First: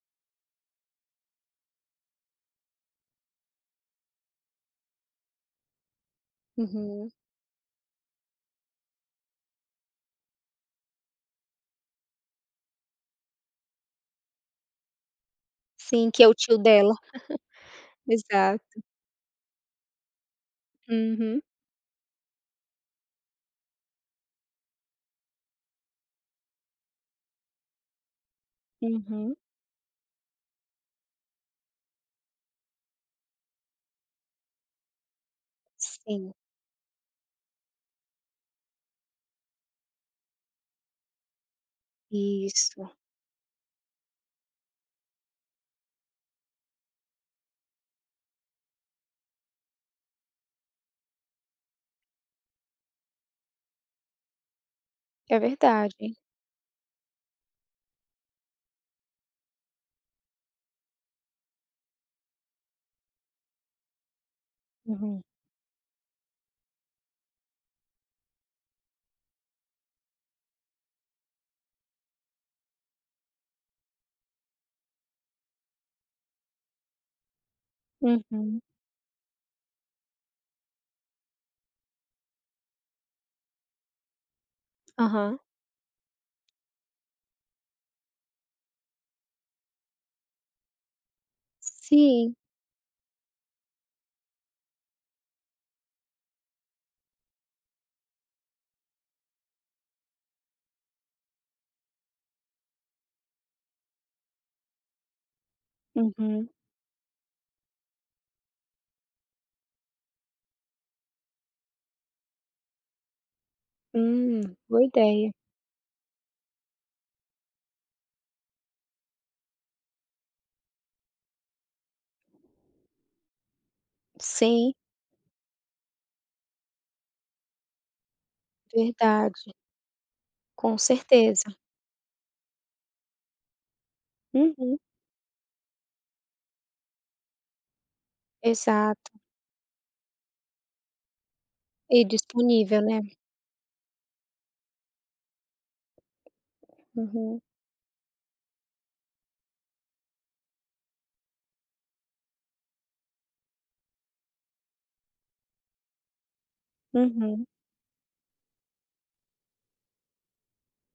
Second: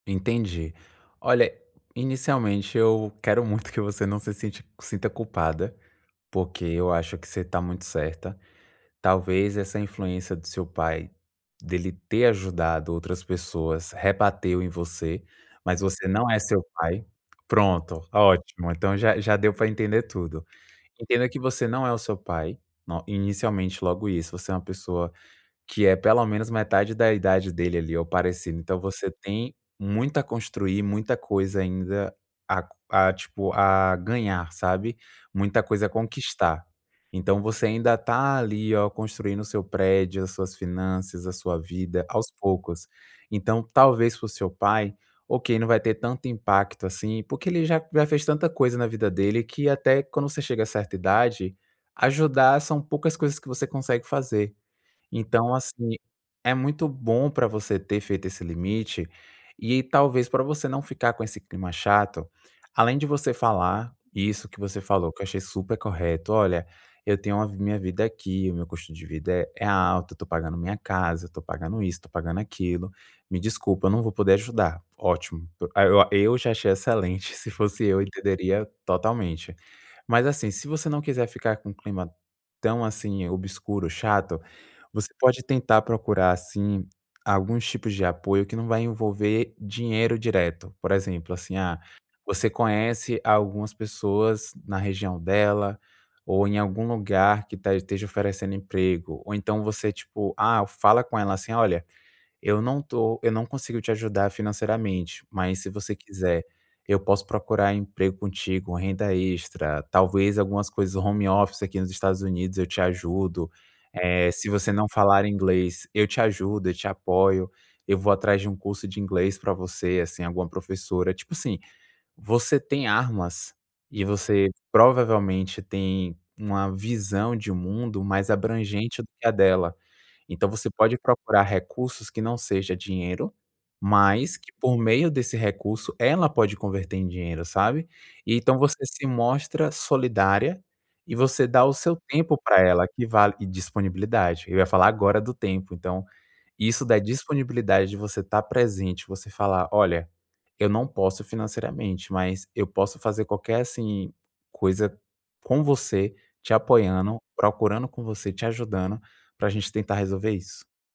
Entendi. Olha, inicialmente eu quero muito que você não se sinte sinta culpada, porque eu Uhum. acho que você está muito certa. Talvez essa influência do seu pai, dele ter ajudado outras pessoas, rebateu em você, mas você Sim, que é não o é tio seu dela. pai. Pronto, ótimo, Exato. então já já deu para entender tudo. Entenda que Uhum. você não é o seu pai no inicialmente, logo isso, você é uma pessoa que é pelo menos metade da idade dele ali, ou parecido. Então você Uhum. tem muito a construir, muita coisa ainda a co a tipo a ganhar, sabe? Muita coisa a Sim. conquistar. Então você ainda está ali, ó, construindo o seu prédio, as suas finanças, a sua vida aos poucos. Isso. Então talvez pro seu pai, ok, não vai ter tanto impacto assim, porque ele já já fez tanta coisa na vida dele que, até quando você chega a certa idade, ajudar são poucas coisas que você consegue fazer. É Então, assim, verdade. é muito bom para você ter feito esse limite e talvez, para você não ficar com esse clima chato. Além de você falar isso que você falou, que eu Aham. achei super correto: "Olha, eu tenho a minha vida aqui, o meu custo de vida é alto, eu estou pagando minha casa, eu estou pagando isso, pagando aquilo. Me desculpa, não vou poder ajudar.". Ótimo, ó, eu já achei excelente, se fosse eu Uhum. entenderia totalmente. Mas, assim, se você não quiser ficar com clima tão assim obscuro, chato, você Aham. pode tentar procurar, assim, alguns tipos de apoio que não vai envolver dinheiro direto. Por exemplo, assim, ah, Sim. você conhece algumas pessoas na região dela, ou em algum lugar que tá esteja oferecendo emprego, ou então você tipo, ah, fala com ela assim: "Olha, eu não estou, eu não consigo te ajudar financeiramente, mas, se você quiser, Uhum. eu posso procurar emprego contigo, renda extra, talvez algumas coisas home office aqui nos Estados Unidos eu te ajudo. Eh, Hum, se você boa não falar ideia. inglês, eu te ajudo, eu te apoio, eu vou atrás de um curso de inglês para você, assim, alguma professora.". Tipo assim, você tem armas e você Sim. provavelmente tem uma visão de mundo mais abrangente do que a Verdade. dela. Então você Com pode procurar certeza. recursos que não seja dinheiro, mas que, por Uhum. meio desse recurso, ela pode converter em dinheiro, sabe? E então você se Exato. mostra solidária e você dá o seu E tempo para disponível, ela, né. que vale e disponibilidade eu ia falar agora do tempo. Então isso da Aham. disponibilidade, de você estar presente, você falar: "Olha, eu não posso financeiramente, mas eu posso fazer qualquer assim coisa com você, te apoiando, Uhum. procurando com você, te ajudando para a gente tentar resolver isso.".